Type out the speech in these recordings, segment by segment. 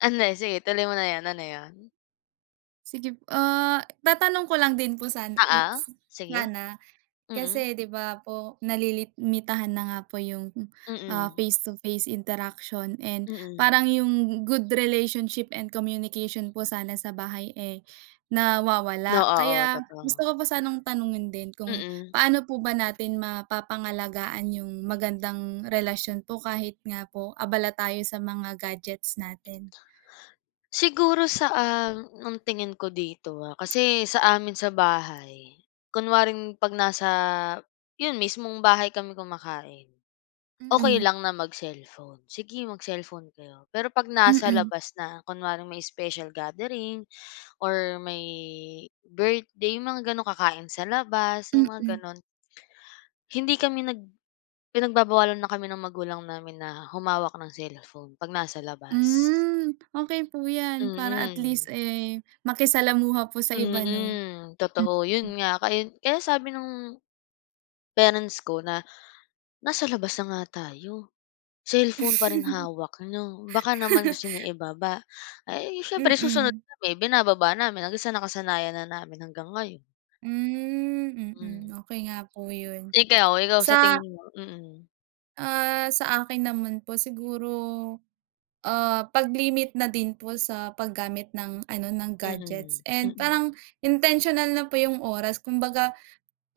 Ano, sige, tuloy mo na yan. Ano yun? Sige, ah, tatanong ko lang din po sana Oo, s sige. sana, Mm. kasi di ba po nalilimitahan na nga po yung, ah, Mm. face to face interaction and Mm. parang yung good relationship and communication po sana sa bahay eh Oo, nawawala oo, kaya gusto totoo. ko pa sanang tanungin din kung Mm. paano po ba natin mapapangalagaan yung magandang relasyon po kahit nga po abala tayo sa mga gadgets natin. Siguro sa, um, ang tingin ko dito, ah, kasi sa amin sa bahay kunwaring 'pag nasa 'yon, mismong bahay kami kumakain, okey Mm. lang na mag-cellphone. Sige mag-cellphone kayo. Pero 'pag nasa Mm. labas na, kunwaring may special gathering or may birthday, yung mga gano'n, kakain sa labas, yung mga Mm. gano'n. Hindi kami nag pinagbabawalan na kami ng magulang namin na humawak ng cellphone 'pag nasa labas. Hmm, okey po 'yan, para at Mm. least eh, makisalamuha po sa iba, 'no? Mm, totoo. Mm. Yun nga. Kaya kaya sabi nung parents ko na, "Nasa labas na nga tayo, cellphone pa rin hawak niyo. Baka naman gusto niyo ibaba." Ay, siyempre susunod Mm. kami, binababa namin, hanggang sa nakasanayan na namin hanggang ngayon. Hmm, Mm. mm. Okey nga po yun, Ikaw, ikaw sa sa tingin mo? Mm. ah, sa akin naman po, siguro, ah, 'pag limit na din po sa paggamit ng ano, ng gadgets Mm, and mm. parang intentional na po yung oras, kumbaga,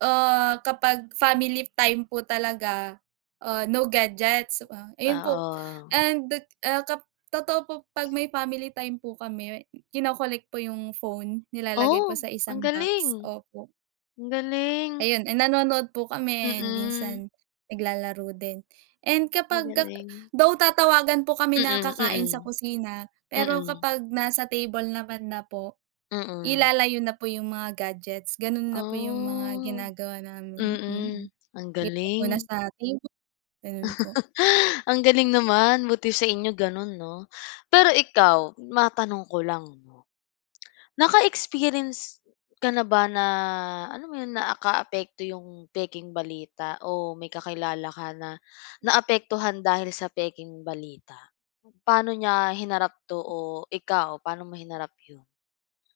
ah, kapag family time po talaga, ah, no gadgets, ah, ayun po, Oo. and, dek ah, kap totoo po 'pag may family time po kami, kino-collect po yung phone, nilalagay po Oh, sa ang isang box, galing. opo. Ang galing. Ayun, eh nanonood po kami, Mm. minsan naglalaro din and Ang kapagka galing. though tatawagan po kami na kakain sa Mm, kusina, pero mm. kapag nasa table naman na po, Mm. ilalayo na po yung mga gadgets, ganun Ah, na po yung mga ginagawa namin, mm, mm, ang iwan muna galing. sa table. Ganun po. Ang galing naman, buti sa inyo ganun, 'no? Pero ikaw, matanong ko lang, 'no, naka-experience ka na ba na, alam mo yun, naakaapekto yung pekeng balita o may kakilala ka na naapektuhan dahil sa pekeng balita? Paano niya hinarap 'to o ikaw, paano mo hinarap yun?